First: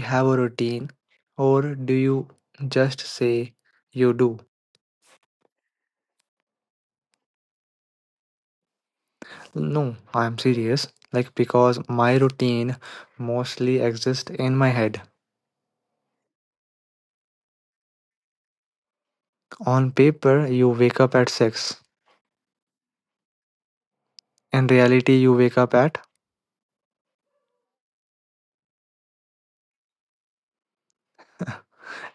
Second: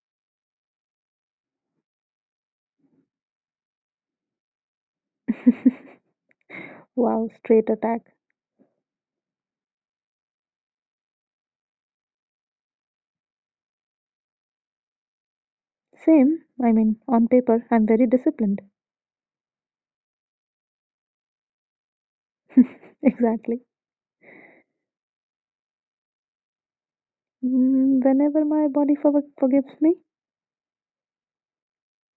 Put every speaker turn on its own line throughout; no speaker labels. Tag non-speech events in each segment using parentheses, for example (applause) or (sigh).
have a routine or do you just say you do?
(laughs) Wow, straight attack.
No, I'm serious. Like, because my routine mostly exists in my head.
Same. I mean, on paper, I'm very disciplined. (laughs)
On paper, you wake up at 6.
Exactly.
In reality, you wake up at,
Whenever my body forgives me.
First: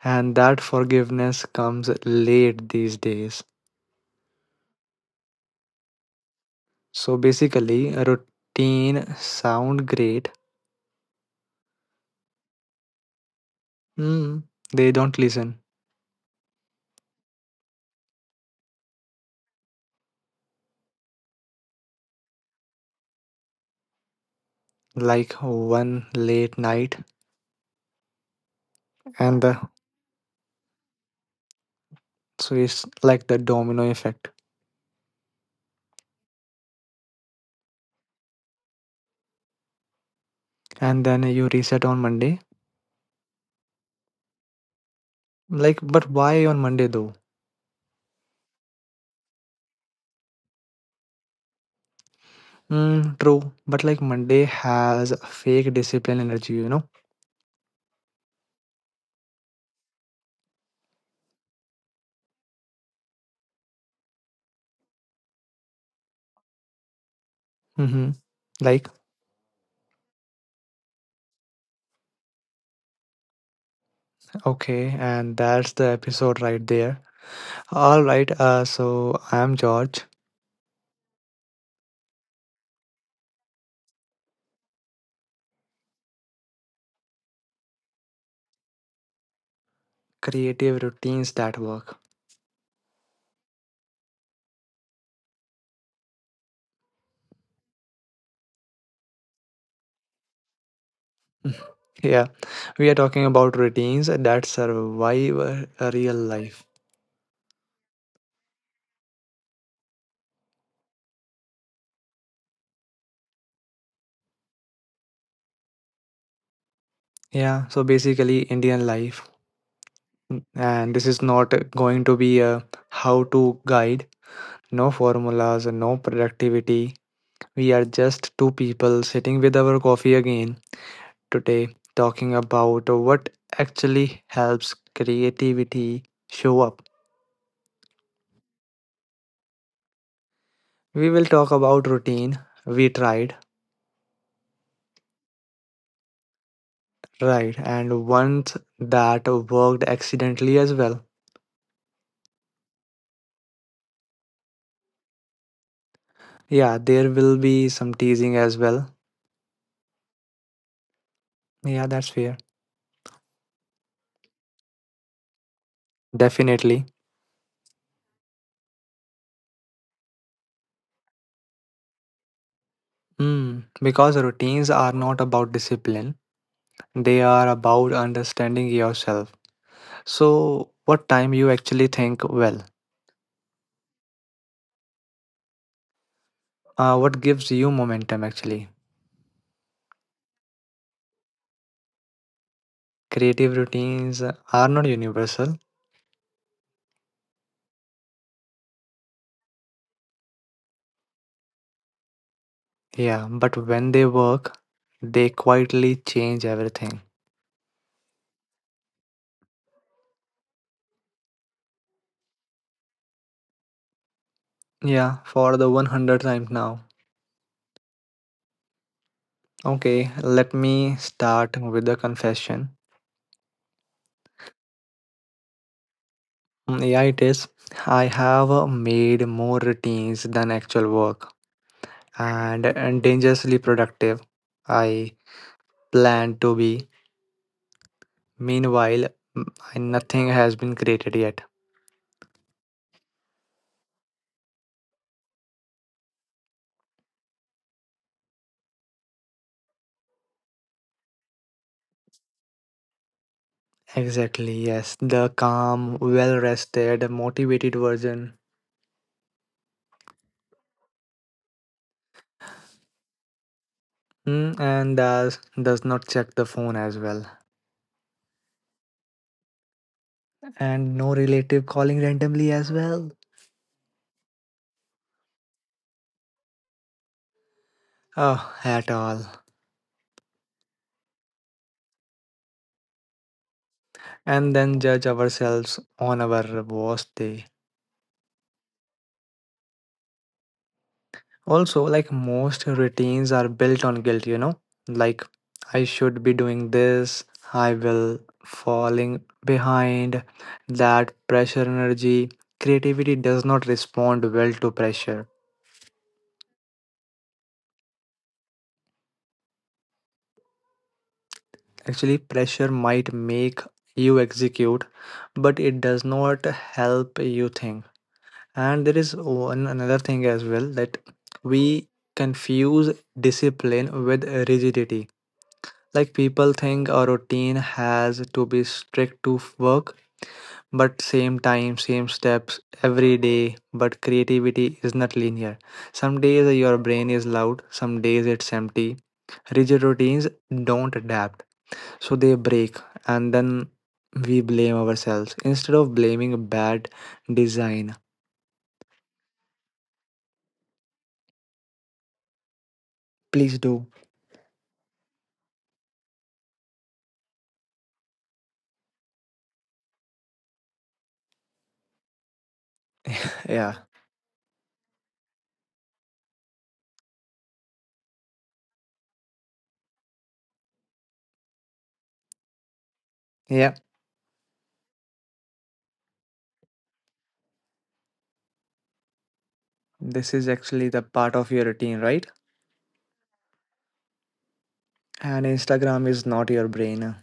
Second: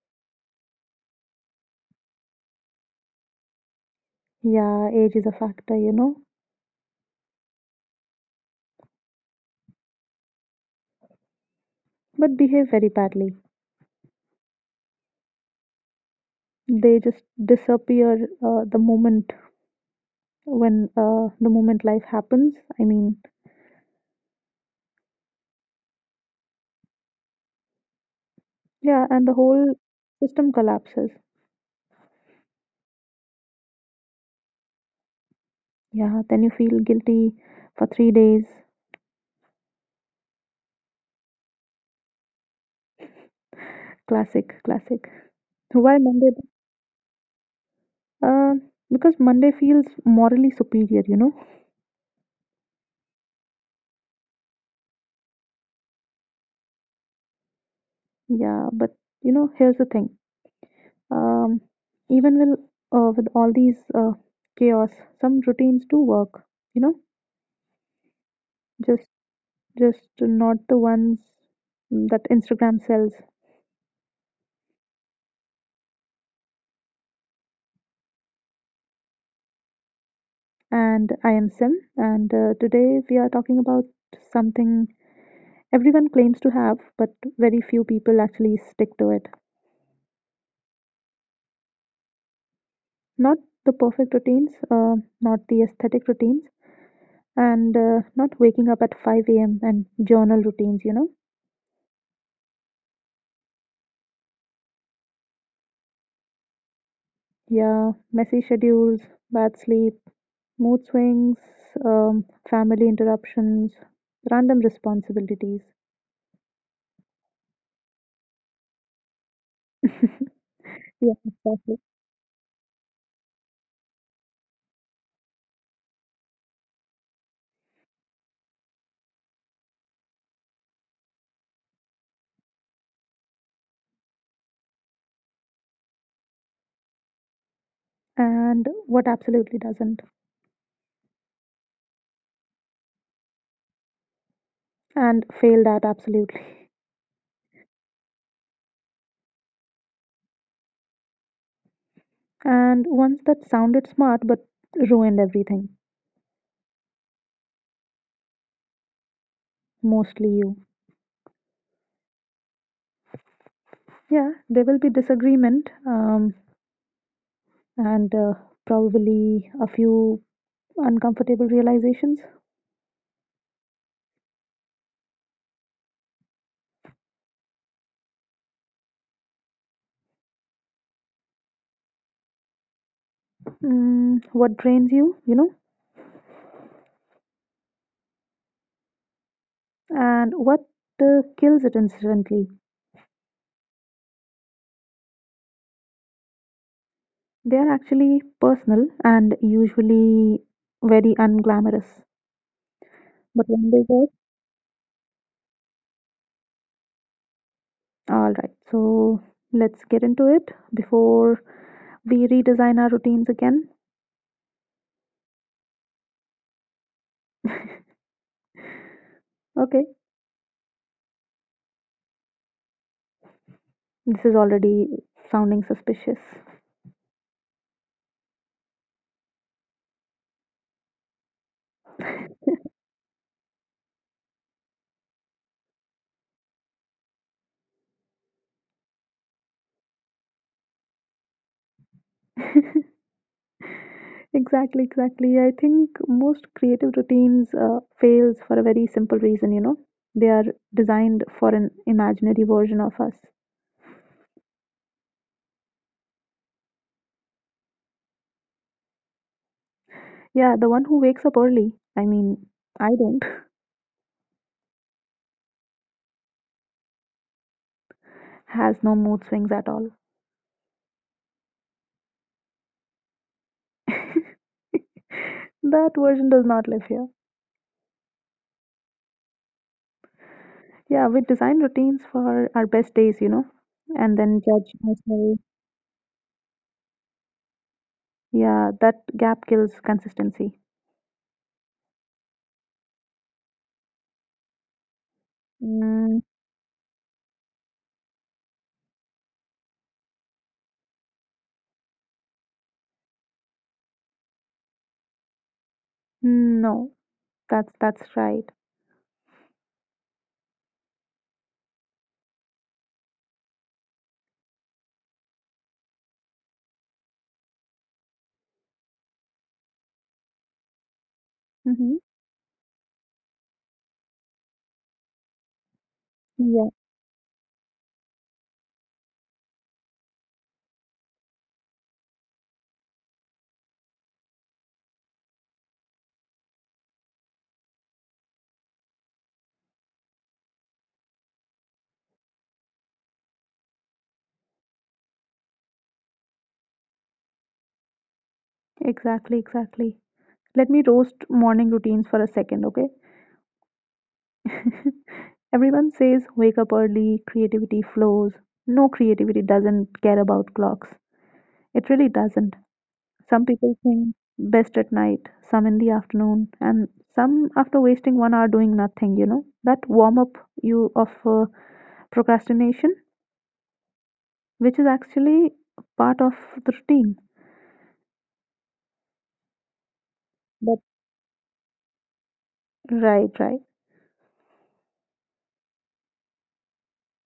and that forgiveness comes late these days.
Yeah, age is a factor,
So basically, a routine sound great.
but behave very badly.
Mm, they don't listen.
They just disappear uh, the moment the moment life happens. I mean,
Like one late night
yeah, and
and
the
the
whole system collapses.
So it's like the domino effect.
Yeah, then you feel guilty for 3 days.
And then you reset on Monday.
Classic, classic.
Like,
Why
but
Monday?
why on Monday though?
Uh, because Monday feels morally superior, you know?
Mm, true. But like Monday has fake discipline energy, you know?
Yeah, but here's the thing. Um, Even with with all these chaos, some routines do work. You know,
Mm-hmm. Like,
just just not the ones that Instagram sells.
okay, and that's the episode right there. All right, so I'm George.
And I am Sim, and today we are talking about something everyone claims to have, but very few people actually stick to it.
Creative routines that work.
Not the perfect routines, not the aesthetic routines, and not waking up at 5 a.m. and journal routines.
(laughs) Yeah, we are talking about routines that survive real life.
Yeah, messy schedules, bad sleep, mood swings, family interruptions, random responsibilities.
Yeah, so basically Indian life.
(laughs)
And this
Yeah,
is not
exactly.
going to be a how to guide. No formulas, no productivity. We are just two people sitting with our coffee again today, talking about what actually helps creativity show up.
And what absolutely doesn't,
We will talk about routine we tried,
and failed at absolutely.
right, and ones that worked accidentally as well.
And ones that sounded smart but ruined everything,
Yeah, there will be some teasing as well.
mostly you.
Yeah, that's fair.
Yeah, there will be disagreement,
Definitely.
and probably a few uncomfortable realizations.
Hmm. Because routines are not about discipline, they are about understanding yourself. So, what time you actually think well?
What drains you, you know?
What gives you momentum actually?
And what kills it instantly?
Creative routines are not universal,
They are actually personal and usually very unglamorous.
yeah,
But
but
when they
when they
work,
work, they quietly change everything.
all right. So let's get into it before we redesign our routines again.
Yeah, for the 100th time now.
Okay,
Okay, let me start with the confession.
this is already sounding suspicious.
Mm, yeah, it is. I have made more routines than actual work. And dangerously productive I plan to be. Meanwhile, nothing has been created yet.
(laughs) Exactly, exactly. I think most creative routines fails for a very simple reason. You know, they are designed for an imaginary version of us.
Exactly, yes. The calm, well rested, motivated version.
Yeah, the one who wakes up early, I mean, I don't,
Mm, and does not check the phone as well.
(laughs) has no mood swings at all.
And no relative calling randomly as well.
(laughs) That version does not live here.
Oh, at all.
Yeah, we design routines for our best days, and then
And
judge
then judge
ourselves.
ourselves on our worst day.
Yeah, that gap kills consistency.
Also, like most routines are built on guilt, you know? Like, I
Mm,
should be doing this, I will falling behind. That pressure energy. Creativity does not respond well to pressure.
no, that's right.
Actually, pressure might make you execute, but it does not help you think. And there is one another thing as well that we
Mm-hmm.
confuse discipline with rigidity. Like people
Yeah,
think a routine has to be strict to work, but same time, same steps every day. But creativity is not linear. Some days your brain is loud, some days it's empty. Rigid routines don't adapt, so they break, and then we blame ourselves instead of blaming bad design.
exactly, exactly. Let me roast morning routines for a second, okay?
Please do.
(laughs) Everyone says wake up early, creativity flows. No, creativity doesn't care about clocks. It really doesn't. Some
Yeah.
people think best at night, some in the afternoon, and some after wasting one hour doing nothing, you know. That warm up you of procrastination,
Yeah.
which is actually part of the routine.
This is
But
actually the part of your routine, right?
right, right.
And Instagram is not your brain.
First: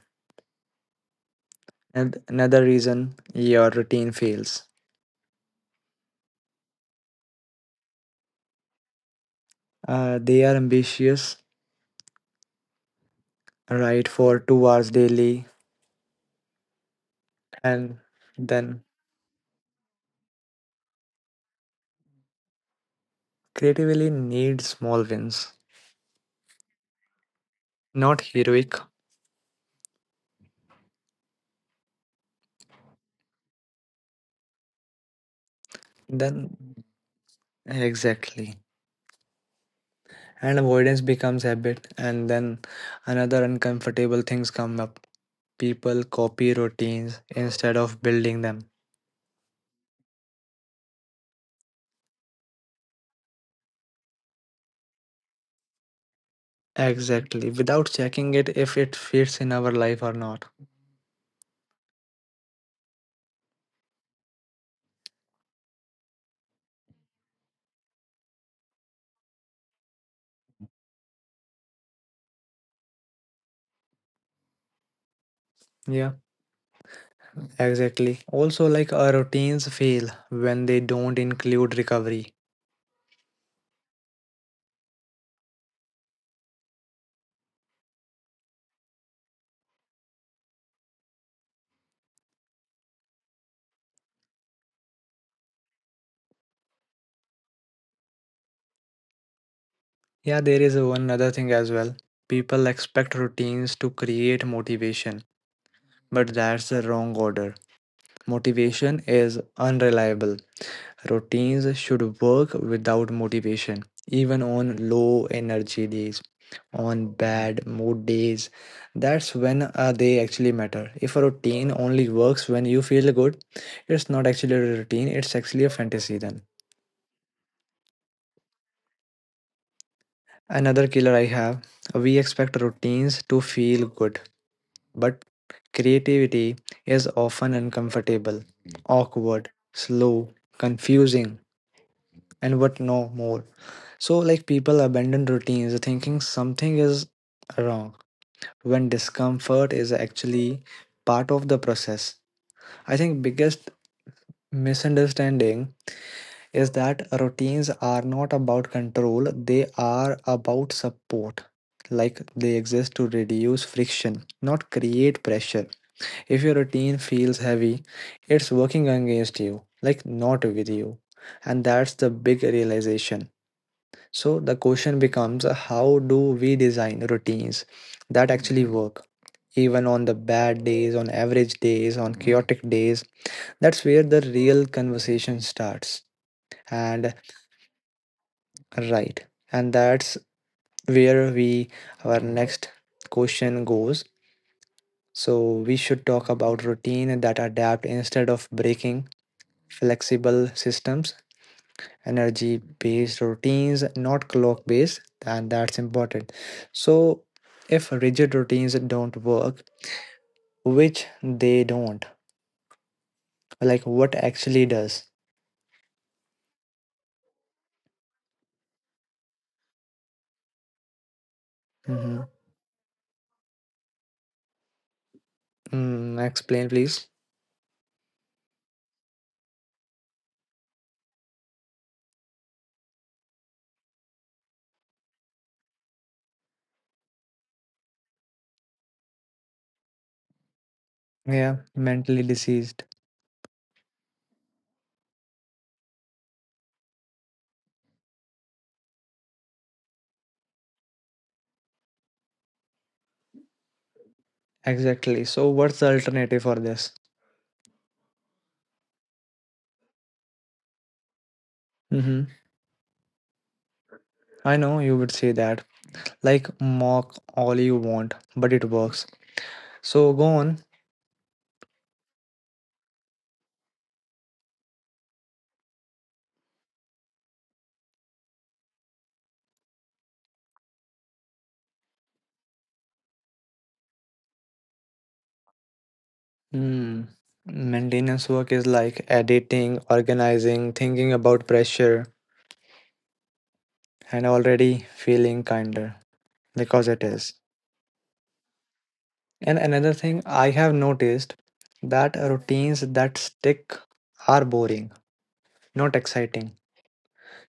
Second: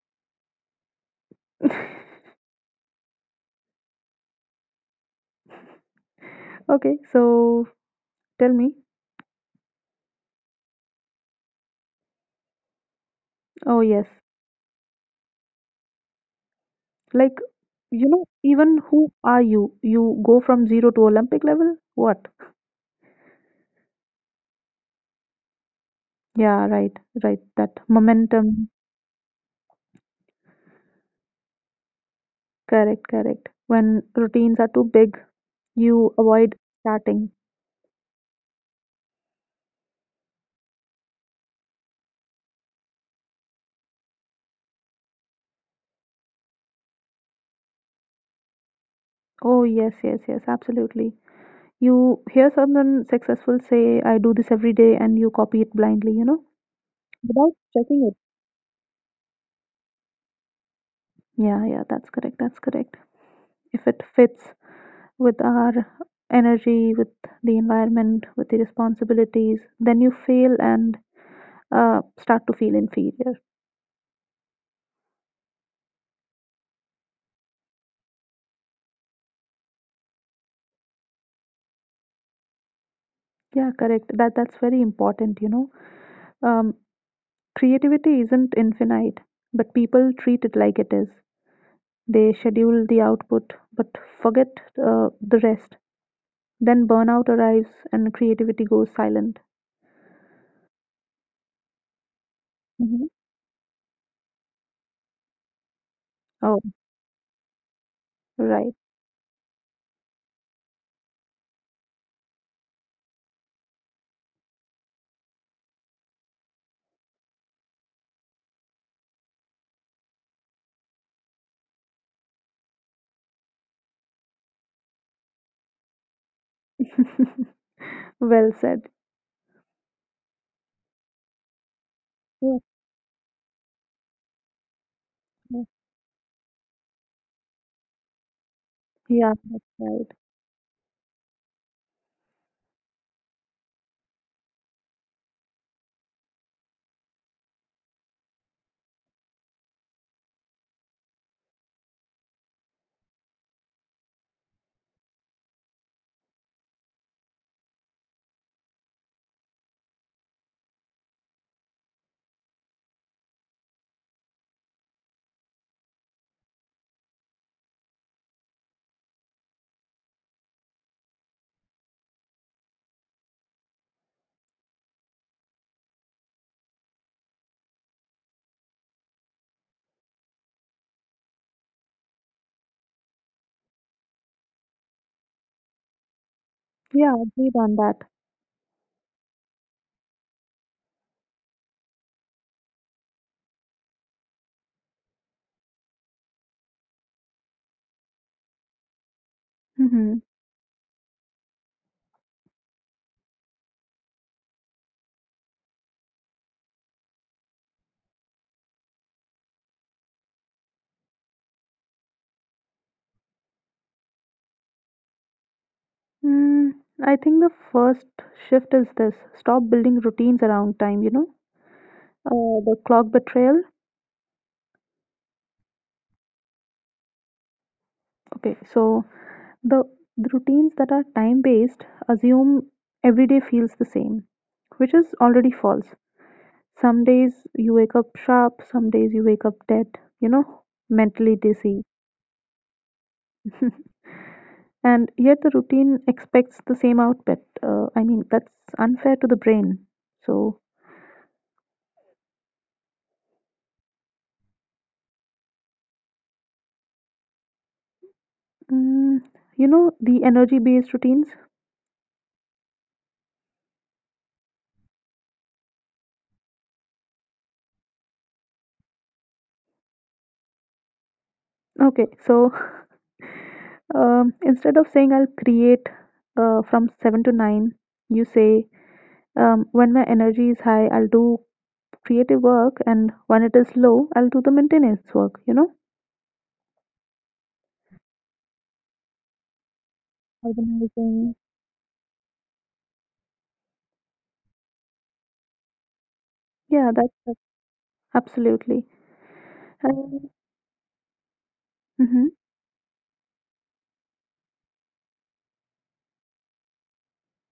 (laughs)
And another reason your routine fails.
Okay, so tell me.
They are ambitious,
Oh yes.
right, for 2 hours daily,
Like
and
even
then
who are you? You go from zero to Olympic level? What?
creatively need small wins,
Yeah, right, right. That
not
momentum.
heroic.
Correct, correct. When routines are too big, you avoid
Then,
starting.
exactly. And avoidance becomes habit, and then another uncomfortable things come up. People copy routines instead of building them.
Oh, yes, yes, yes, absolutely. You hear someone successful say, I do this every day, and you copy it blindly, you know? Without
Exactly, without
checking it.
checking it if it fits in our life or not.
Yeah, yeah, that's correct. That's correct. If it fits with our energy, with the environment, with the responsibilities, then you fail and start to feel inferior.
Yeah. Exactly. Also, like our routines fail when they don't include recovery.
Yeah, correct. That's very important. Um, Creativity isn't infinite, but people treat it like it is. They schedule the output, but forget the rest. Then burnout arrives and creativity goes silent.
Yeah, there is one other thing as well. People
Hmm.
expect routines to create motivation, but
Oh,
that's the wrong order.
right.
Motivation is unreliable. Routines should work without motivation, even on low energy days, on bad mood days. That's when they actually matter. If a routine only works when you feel good, it's not actually a routine, it's actually a fantasy then.
(laughs) Well said.
Another killer I have, we expect
Yes,
routines to feel good, but
yes,
creativity is often uncomfortable,
yeah,
awkward,
that's right.
slow, confusing, and what no more. So, like, people abandon routines thinking something is wrong when discomfort is actually part of the process. I think biggest misunderstanding is that routines are not about control, they are about support. Like they exist to reduce friction, not create pressure. If your routine feels heavy, it's working against you, like not with you. And that's the big realization. So the question becomes how do we design routines that actually work? Even on the bad days, on average days, on chaotic days, that's where the real conversation starts.
Yeah,
And
agreed on that.
right. And that's where we our next question goes. So we should talk about routine that adapt instead of breaking,
Hmm.
flexible systems, energy based routines, not clock based, and that's important. So if rigid routines don't work, which they don't, like what actually does?
Mm, I think the first shift is this: stop building routines around time,
Hmm.
the clock betrayal.
Mm, explain please.
Okay, so the, the routines that are time based assume every day feels the same, which is already false. Some days you wake up sharp, some days you wake up dead, you know, mentally
Yeah,
dizzy.
mentally diseased.
(laughs) And yet the routine expects the same output. I mean, that's unfair to the brain. So,
Exactly. So what's the alternative for this?
mm, the energy based routines?
Mm-hmm. I know you would say that. Like, mock all you want, but it works. So go on.
Okay, so (laughs) instead of saying I'll create from 7 to 9, you say when my energy is high, I'll do creative work, and when it is low, I'll do the maintenance work, you know?
Hmm. Maintenance work is like editing, organizing, thinking
Organizing.
about pressure, and already feeling kinder because
Yeah,
it is.
that's. Absolutely.
And another thing
And
I have noticed that
mhm,
routines that stick are boring, not exciting,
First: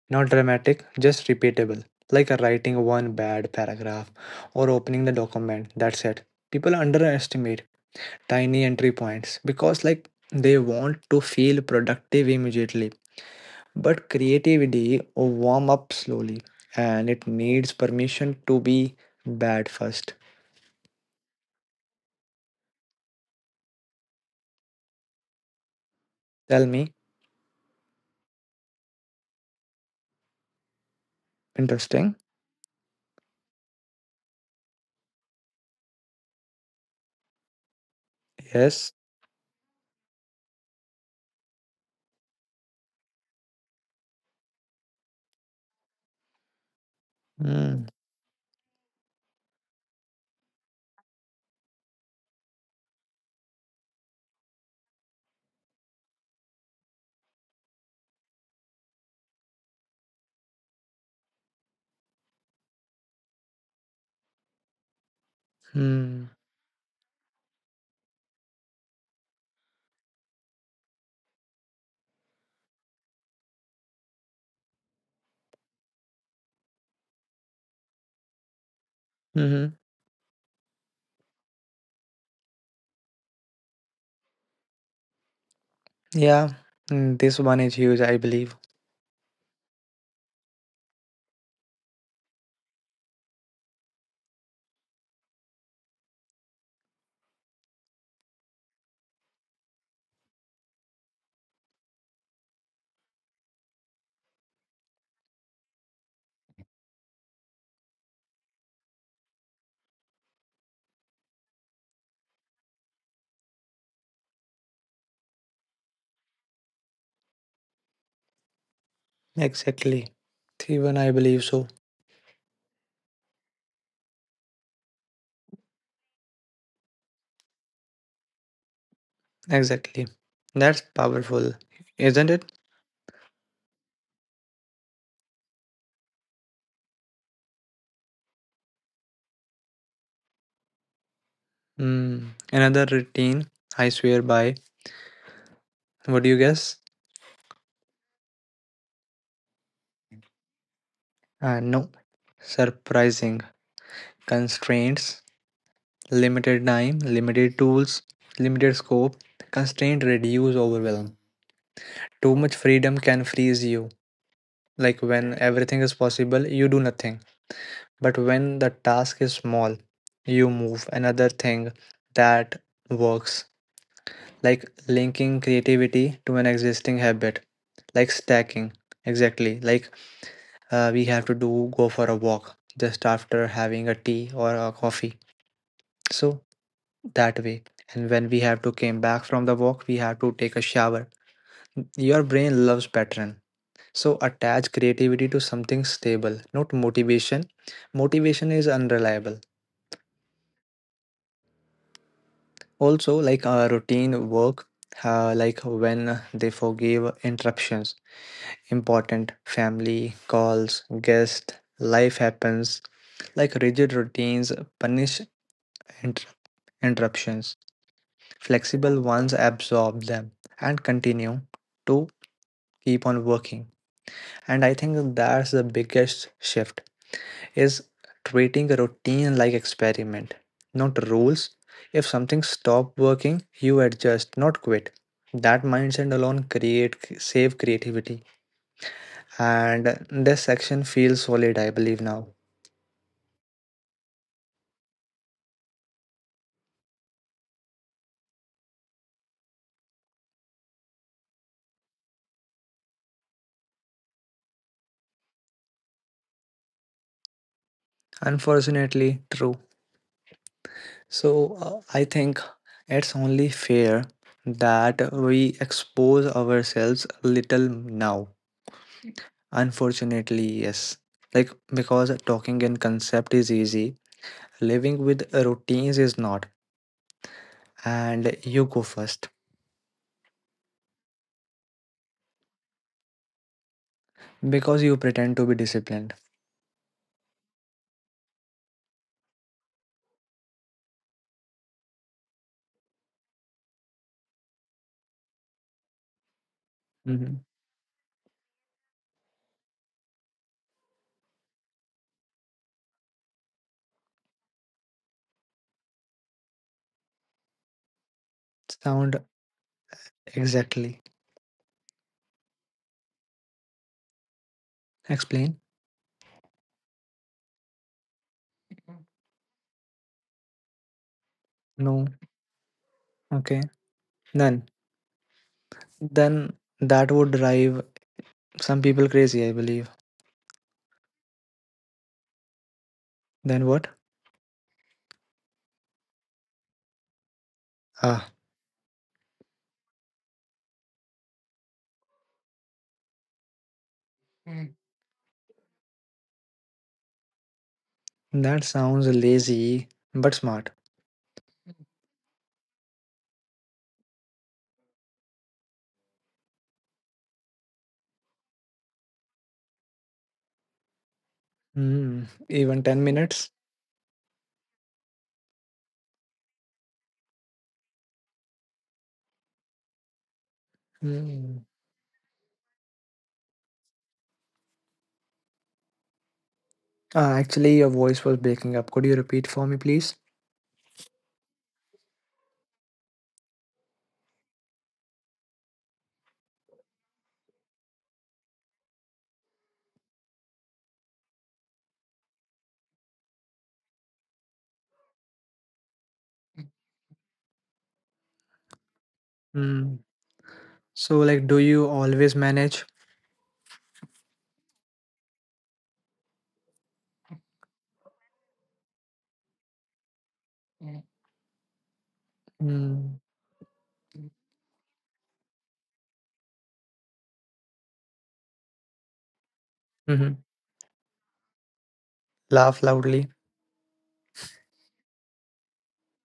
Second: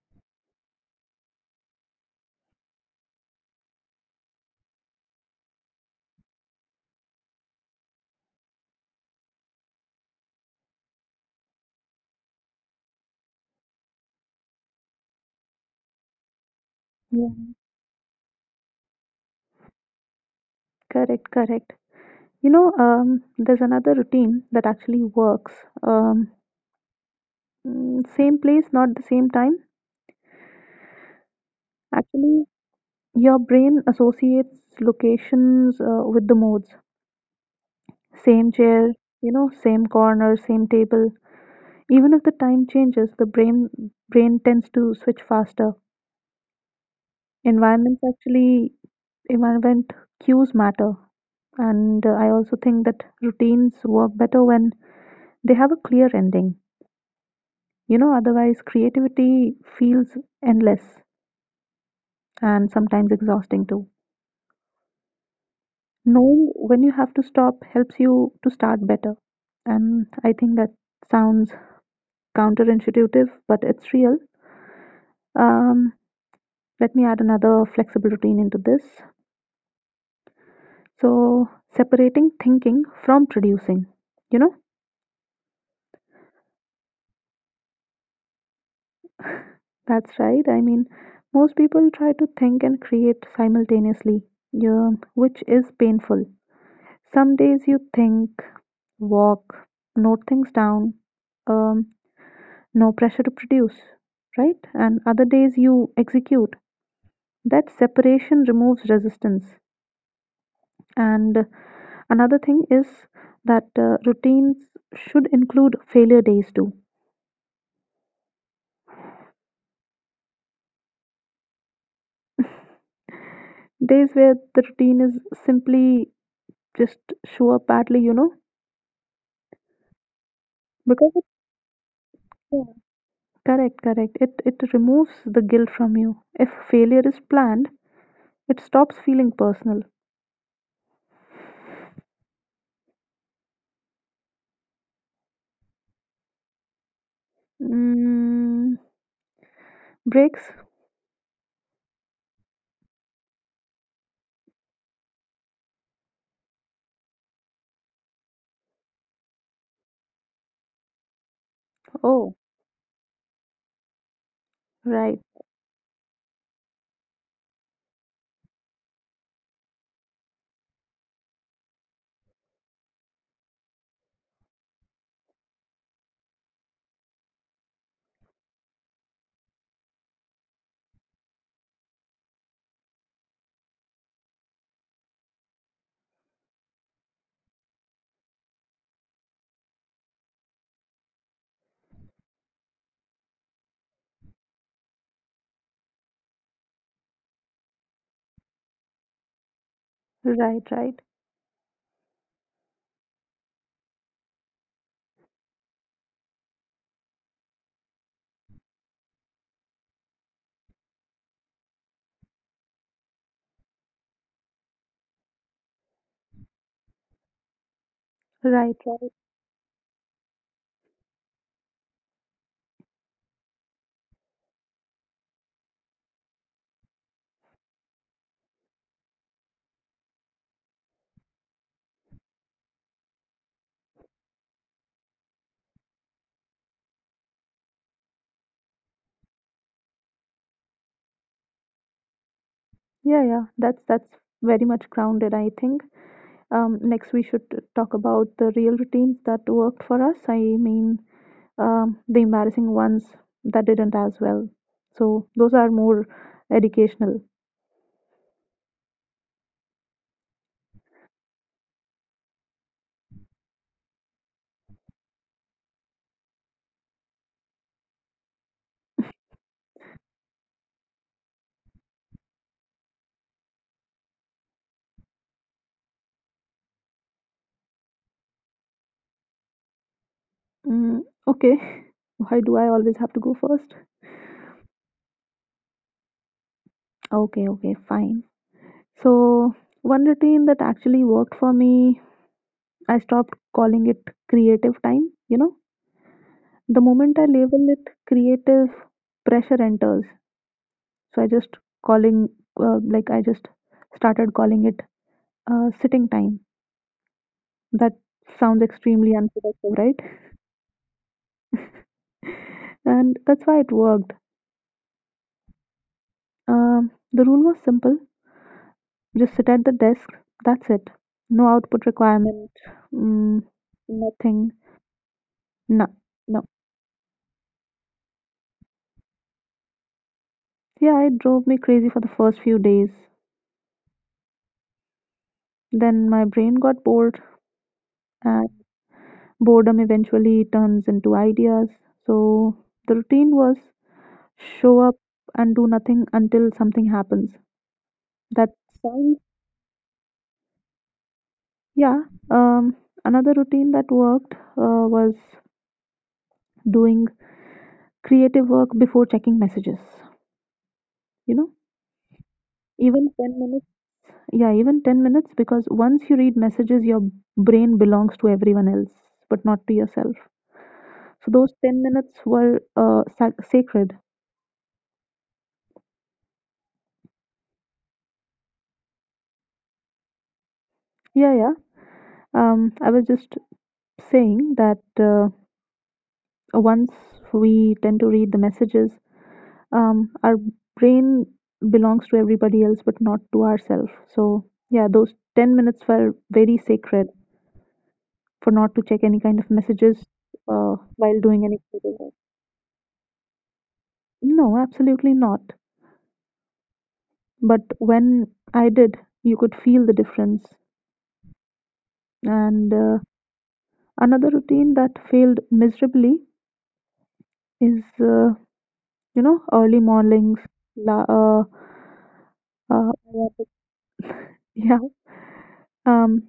not dramatic, just repeatable. Like writing one bad paragraph or opening the document. That's it. People underestimate tiny entry points because like they want to feel productive immediately, but creativity warm up slowly and it
yeah,
needs permission to be bad first.
correct, correct. You know, there's another routine that actually works. Um,
Tell me.
Same place, not the same time.
Interesting.
Actually, your brain associates locations with the modes. Same chair,
Yes.
same corner, same table. Even if the time changes, the brain tends to switch faster.
Mm.
Environments actually, Environment cues matter. And I also think that routines work better when they have a clear ending, otherwise creativity feels endless and sometimes exhausting too.
Hmm. Hmm.
Knowing when you have to stop helps you to start better. And I think that sounds counterintuitive, but it's real. Um, Let me add another flexible routine into this.
Mm-hmm.
So, separating thinking from producing. You know,
Yeah. Mm, this one is huge I believe.
that's right. I mean, most people try to think and create simultaneously, yeah, which is painful. Some days you think, walk, note things down, um, no pressure to produce, right? And other days you execute. That separation removes resistance. And another thing is that routines should include failure days too.
Exactly, even I believe so.
Days where the routine is simply just show up badly,
Exactly, that's
because it's
powerful, isn't it?
there. Correct, correct. It removes the guilt from you. If failure is planned, it stops feeling personal.
Mm. Another routine I swear by, what do you guess?
Mm, Breaks.
No, surprising constraints, limited time, limited tools, limited scope. Constraint reduce overwhelm.
Oh,
Too much freedom can freeze you. Like
right,
when everything is possible, you do nothing. But when the task is small, you move another thing that works. Like linking creativity to an existing habit, like stacking. Exactly. Like we have to do go for a walk just after having a tea or a coffee. So that way, and when we have to came back from the walk, we have to take a shower. Your brain loves pattern. So attach creativity to something stable, not motivation. Motivation is unreliable.
right, right,
Also, like a routine work, like when they forgive interruptions, important family calls, guest, life happens. Like rigid routines punish inter- interruptions.
right,
Flexible
right.
ones absorb them and continue to keep on working, and I think that's the biggest shift is treating a routine like experiment, not rules. If something stop working, you adjust not quit. That mindset alone create save creativity. And this section feels solid I believe now.
Yeah, yeah. That's very much grounded, I think. Next we should talk about the real routines that worked for us. I mean, the embarrassing ones that didn't as well. So those are more educational.
Unfortunately true. So, uh, I think it's only fair that we expose ourselves a little now. Unfortunately, yes. Like, because talking in concept is easy, living with routines is not. And you go first
Mm, okay. (laughs) Why do I always have to go first?
because you pretend to be disciplined.
Okay, okay, fine. So one routine that actually worked for me, I stopped calling it creative time. The moment I
Hmm.
label it, creative pressure enters. So calling, like I just started calling it sitting time. That sounds extremely
Sound
unproductive, right?
exactly.
And that's why it worked.
Explain?
The rule was simple: just sit at the desk. That's it. No output
No.
requirement. Mm,
Okay.
Nothing.
Then,
No, no.
then that would drive some people crazy, I believe.
Yeah, it drove me crazy for the first few days.
Then what?
Then my brain got bored.
Ah,
Boredom eventually turns into ideas. So the routine was
mm.
show up and do nothing until something happens. That
That sounds
sounds,
lazy but smart.
yeah. Um, Another routine that worked was doing creative work before checking messages. You know,
Hmm. Even 10
even 10
minutes?
minutes, yeah, even 10 minutes because once you read messages, your brain belongs to everyone else, but not to yourself. So those
Hmm.
10 minutes were sacred.
Ah, actually, your voice was breaking up. Could you repeat for me, please?
Yeah, yeah. I was just saying that once we tend to read the messages, our brain belongs to everybody else but not to ourselves. So, yeah, those 10 minutes were very sacred for not to check any kind of
Hmm.
messages while
So,
doing
like,
any.
do you always manage?
No, absolutely not. But when I did, you could feel the difference. And
Mm.
another routine that failed miserably is, early mornings.
Mm-hmm.
La- uh, uh,
Laugh
I
loudly.
wanted- (laughs) yeah, Um,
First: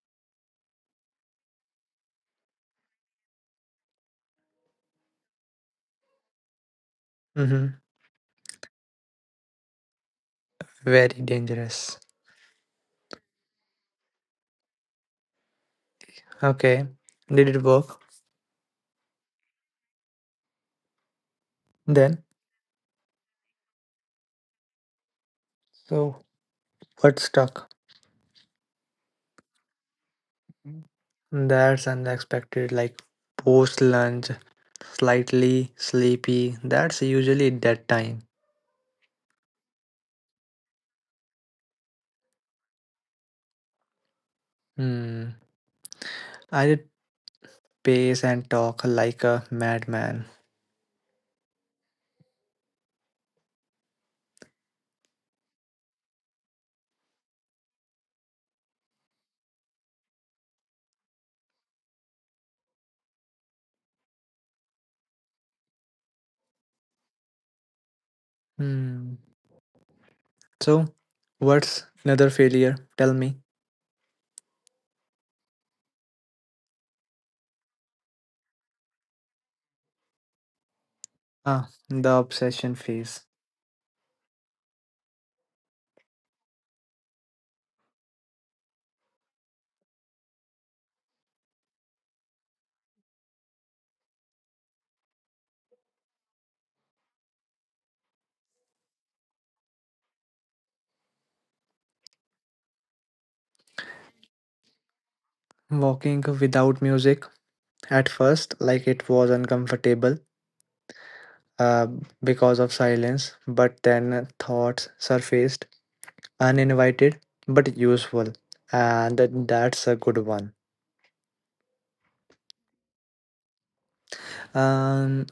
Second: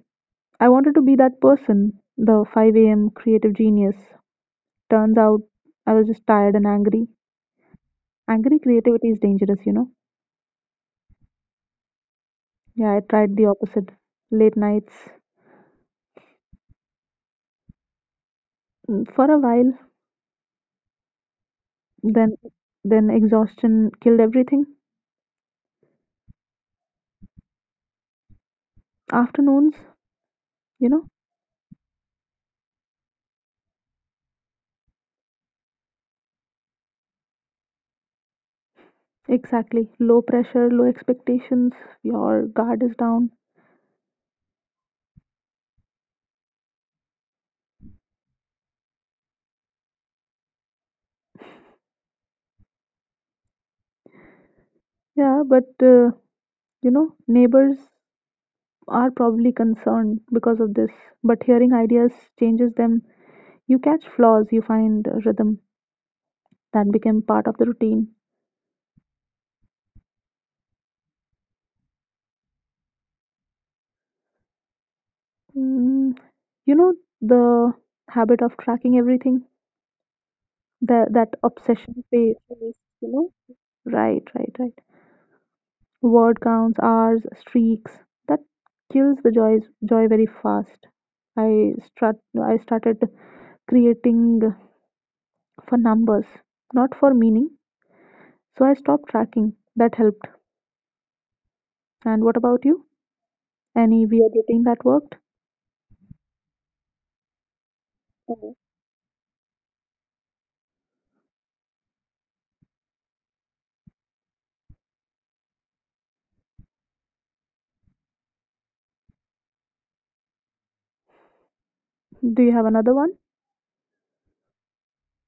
I wanted to be that person, the 5 a.m. creative genius. Turns out I was just tired and angry.
Mm-hmm.
Angry creativity is dangerous.
Very dangerous.
Yeah, I tried the opposite. Late nights
Okay. Did it work
for a while,
then?
then then exhaustion killed everything.
So, what stuck?
Afternoons, you know,
That's unexpected. Like, post lunch, slightly sleepy. That's usually that time.
exactly. Low pressure, low expectations, your guard is down.
Hmm. I did pace and talk like a madman.
Yeah, but neighbors are probably concerned because of this, but hearing ideas changes them. You catch flaws, you find a rhythm that became part of the routine.
Hmm. So, what's another failure? Tell me.
Mm, you know the habit of tracking everything? That
Ah,
obsession
the
phase,
obsession
you
phase.
know? Right, right, right. Word counts, hours, streaks. That kills the joy very fast. I start I started creating for numbers, not for meaning. So I stopped tracking. That helped. And what about you? Any weird routine that worked?
Walking without music at first,
Mhm.
like it was uncomfortable uh, because of silence, but then thoughts surfaced, uninvited but useful, and that's a good one.
Do you have another one?
Um,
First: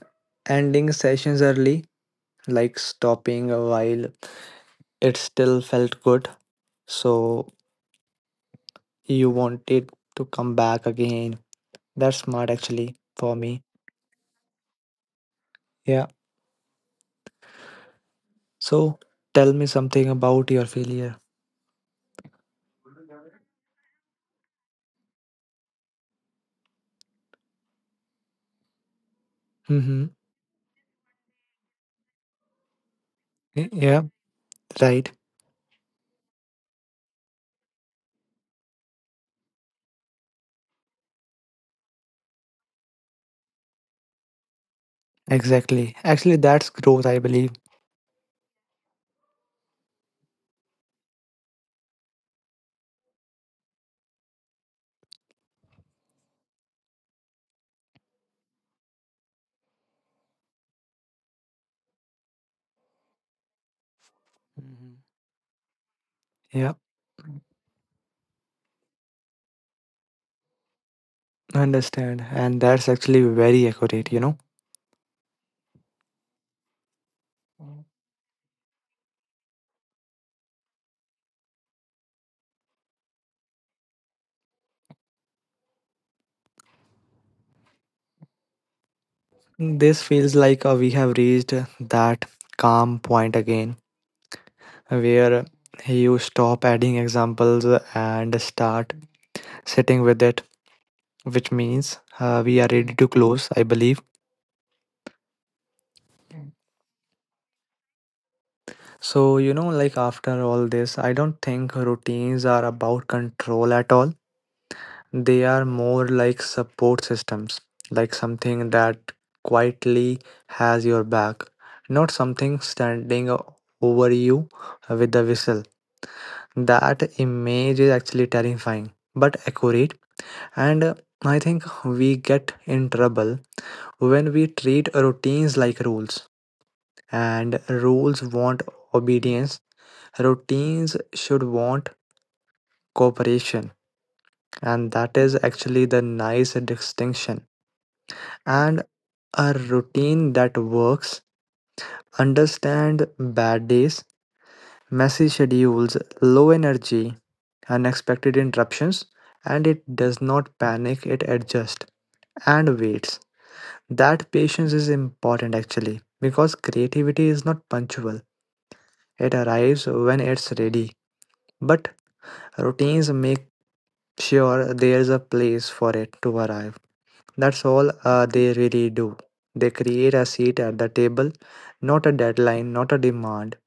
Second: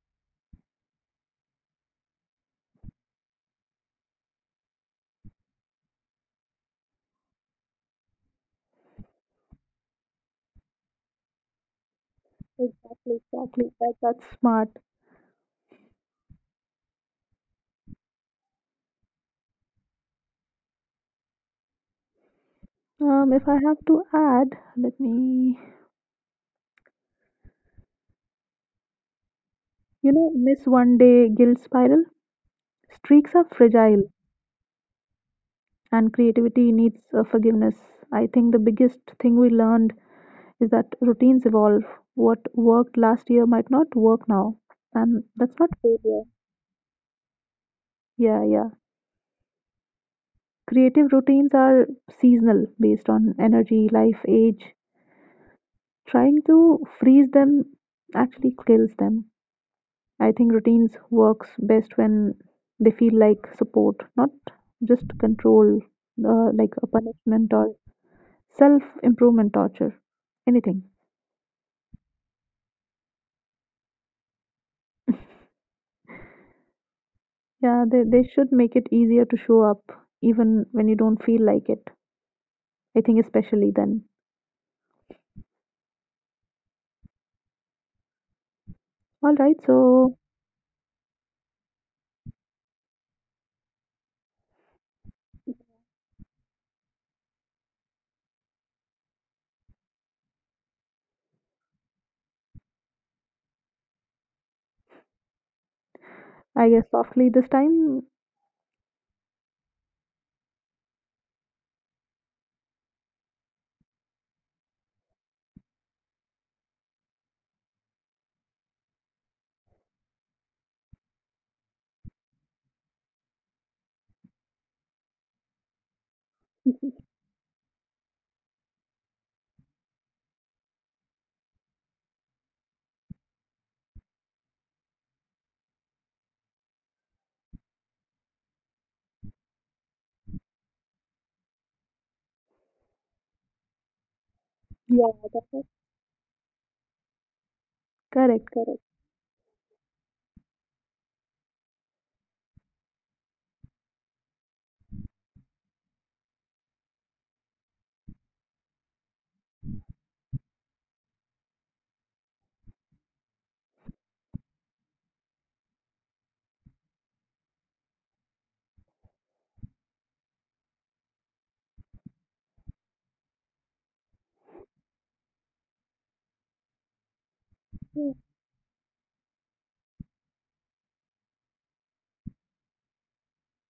ending sessions early, like stopping while it still felt good, so you wanted to come back again. That's smart actually
Exactly,
for me.
exactly. That's smart.
Yeah. So tell me something about your failure.
If I have to add, let me,
Mm-hmm.
miss one day guilt spiral. Streaks are
Yeah.
fragile
Right,
and creativity needs forgiveness. I think the biggest thing we learned is that routines evolve. What worked last year might not work now, and that's not
exactly.
failure.
Actually, that's growth, I believe.
Yeah, yeah. Creative routines are seasonal based on energy, life, age. Trying to freeze them actually kills them. I think routines works best when they feel like support, not
Mhm.
just control, like
Yeah,
a punishment or self-improvement torture, anything.
understand. And that's actually very accurate, you know.
Yeah, they should make it easier to show up even when you don't feel like it. I think especially then. All right,
This
so
feels like we have reached that calm point again, where you stop adding examples and start sitting with it, which means we are ready to close, I believe.
I guess softly this time.
So, you know, like after all this, I don't think routines are about control at all. They are more like support systems, like something that quietly has your back, not something standing over you with a whistle. That image is actually terrifying but accurate, and I think we get in trouble when we treat routines like rules, and rules want obedience, routines should want cooperation, and
Yeah,
that is
that's it.
actually the nice distinction.
Correct, correct.
And a routine that works. Understand bad days, messy schedules, low energy, unexpected interruptions, and it does not panic, it adjusts and waits. That patience is important actually because creativity is not punctual, it arrives when it's ready. But routines make sure there's a place for it to arrive. That's all they really do. They create a seat at the table, not a deadline, not a demand.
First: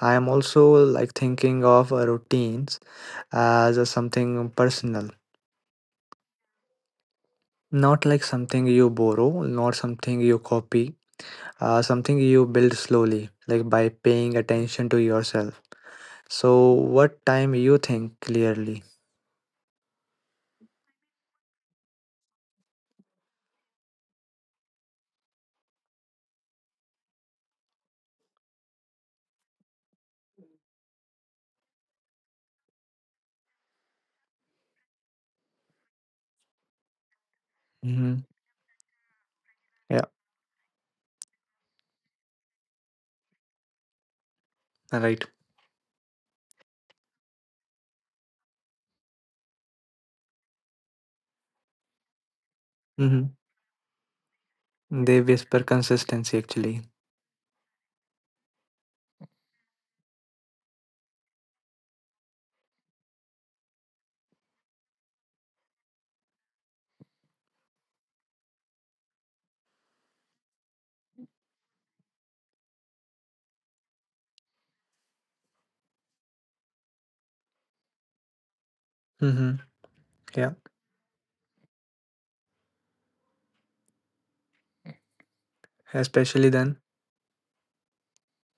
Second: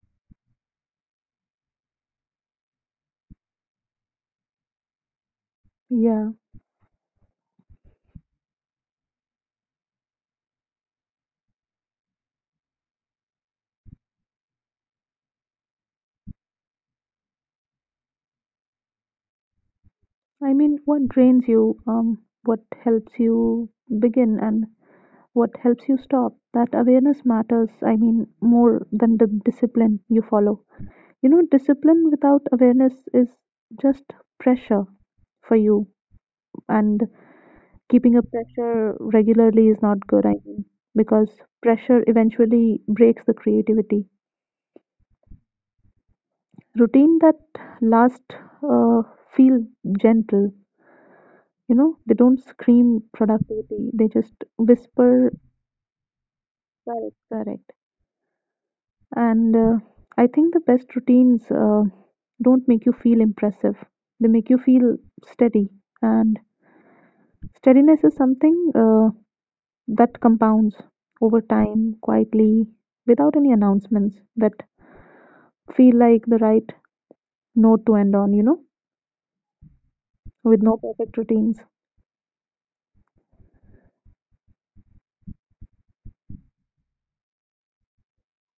I am also like thinking of routines as a something personal,
Yeah.
not like something you borrow, not something you copy, something you build slowly, like by paying attention to yourself. So, what time you think clearly?
I mean, what drains you? What helps you begin and what helps you stop? That awareness matters, I mean, more than the discipline you follow. You know, discipline without awareness is just pressure for you, and keeping
Hmm.
a pressure regularly is
Yeah,
not good, I mean, because pressure eventually breaks the creativity.
right.
Routine that last uh, feel gentle, they don't scream
Hmm.
productivity, they just
They
whisper.
whisper consistency actually.
Correct, correct. And I think the best routines don't make you feel impressive, they make you feel steady. And steadiness is something that compounds over time, quietly, without any announcements that feel like the right note to end on,
Hmm. Yeah,
with no perfect routines.
especially then.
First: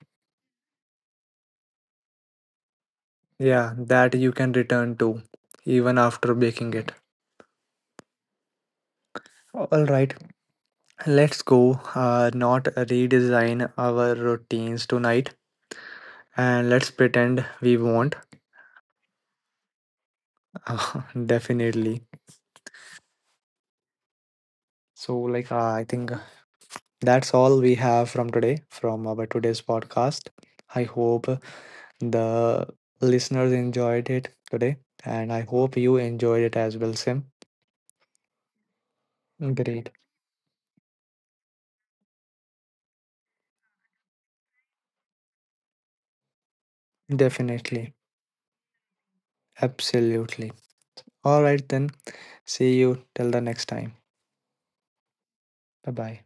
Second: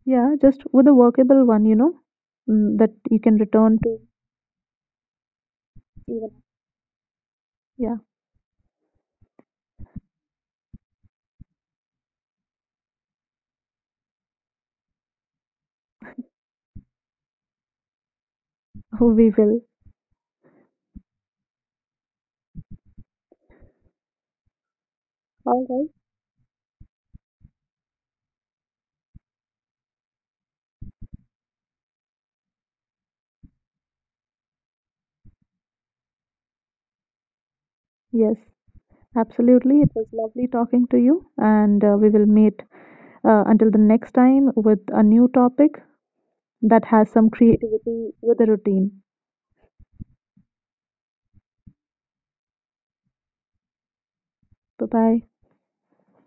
Yeah, just with a workable one, that you can
Yeah,
return to
that you can return to even after
even.
baking it.
Yeah,
All right, let's go. Not redesign our routines tonight, and let's pretend we won't.
(laughs) we will.
(laughs) Definitely. So, like,
All
I
right.
think that's all we have from today, from our today's podcast. I hope the listeners enjoyed it today, and I hope you enjoyed it as well, Sim.
Yes, absolutely.
Great.
It was lovely talking to you, and we will meet. Until the next time with a new topic that has some
Definitely.
creativity with a routine.
Absolutely. All right, then. See you till the next time.
Bye bye.
Bye-bye.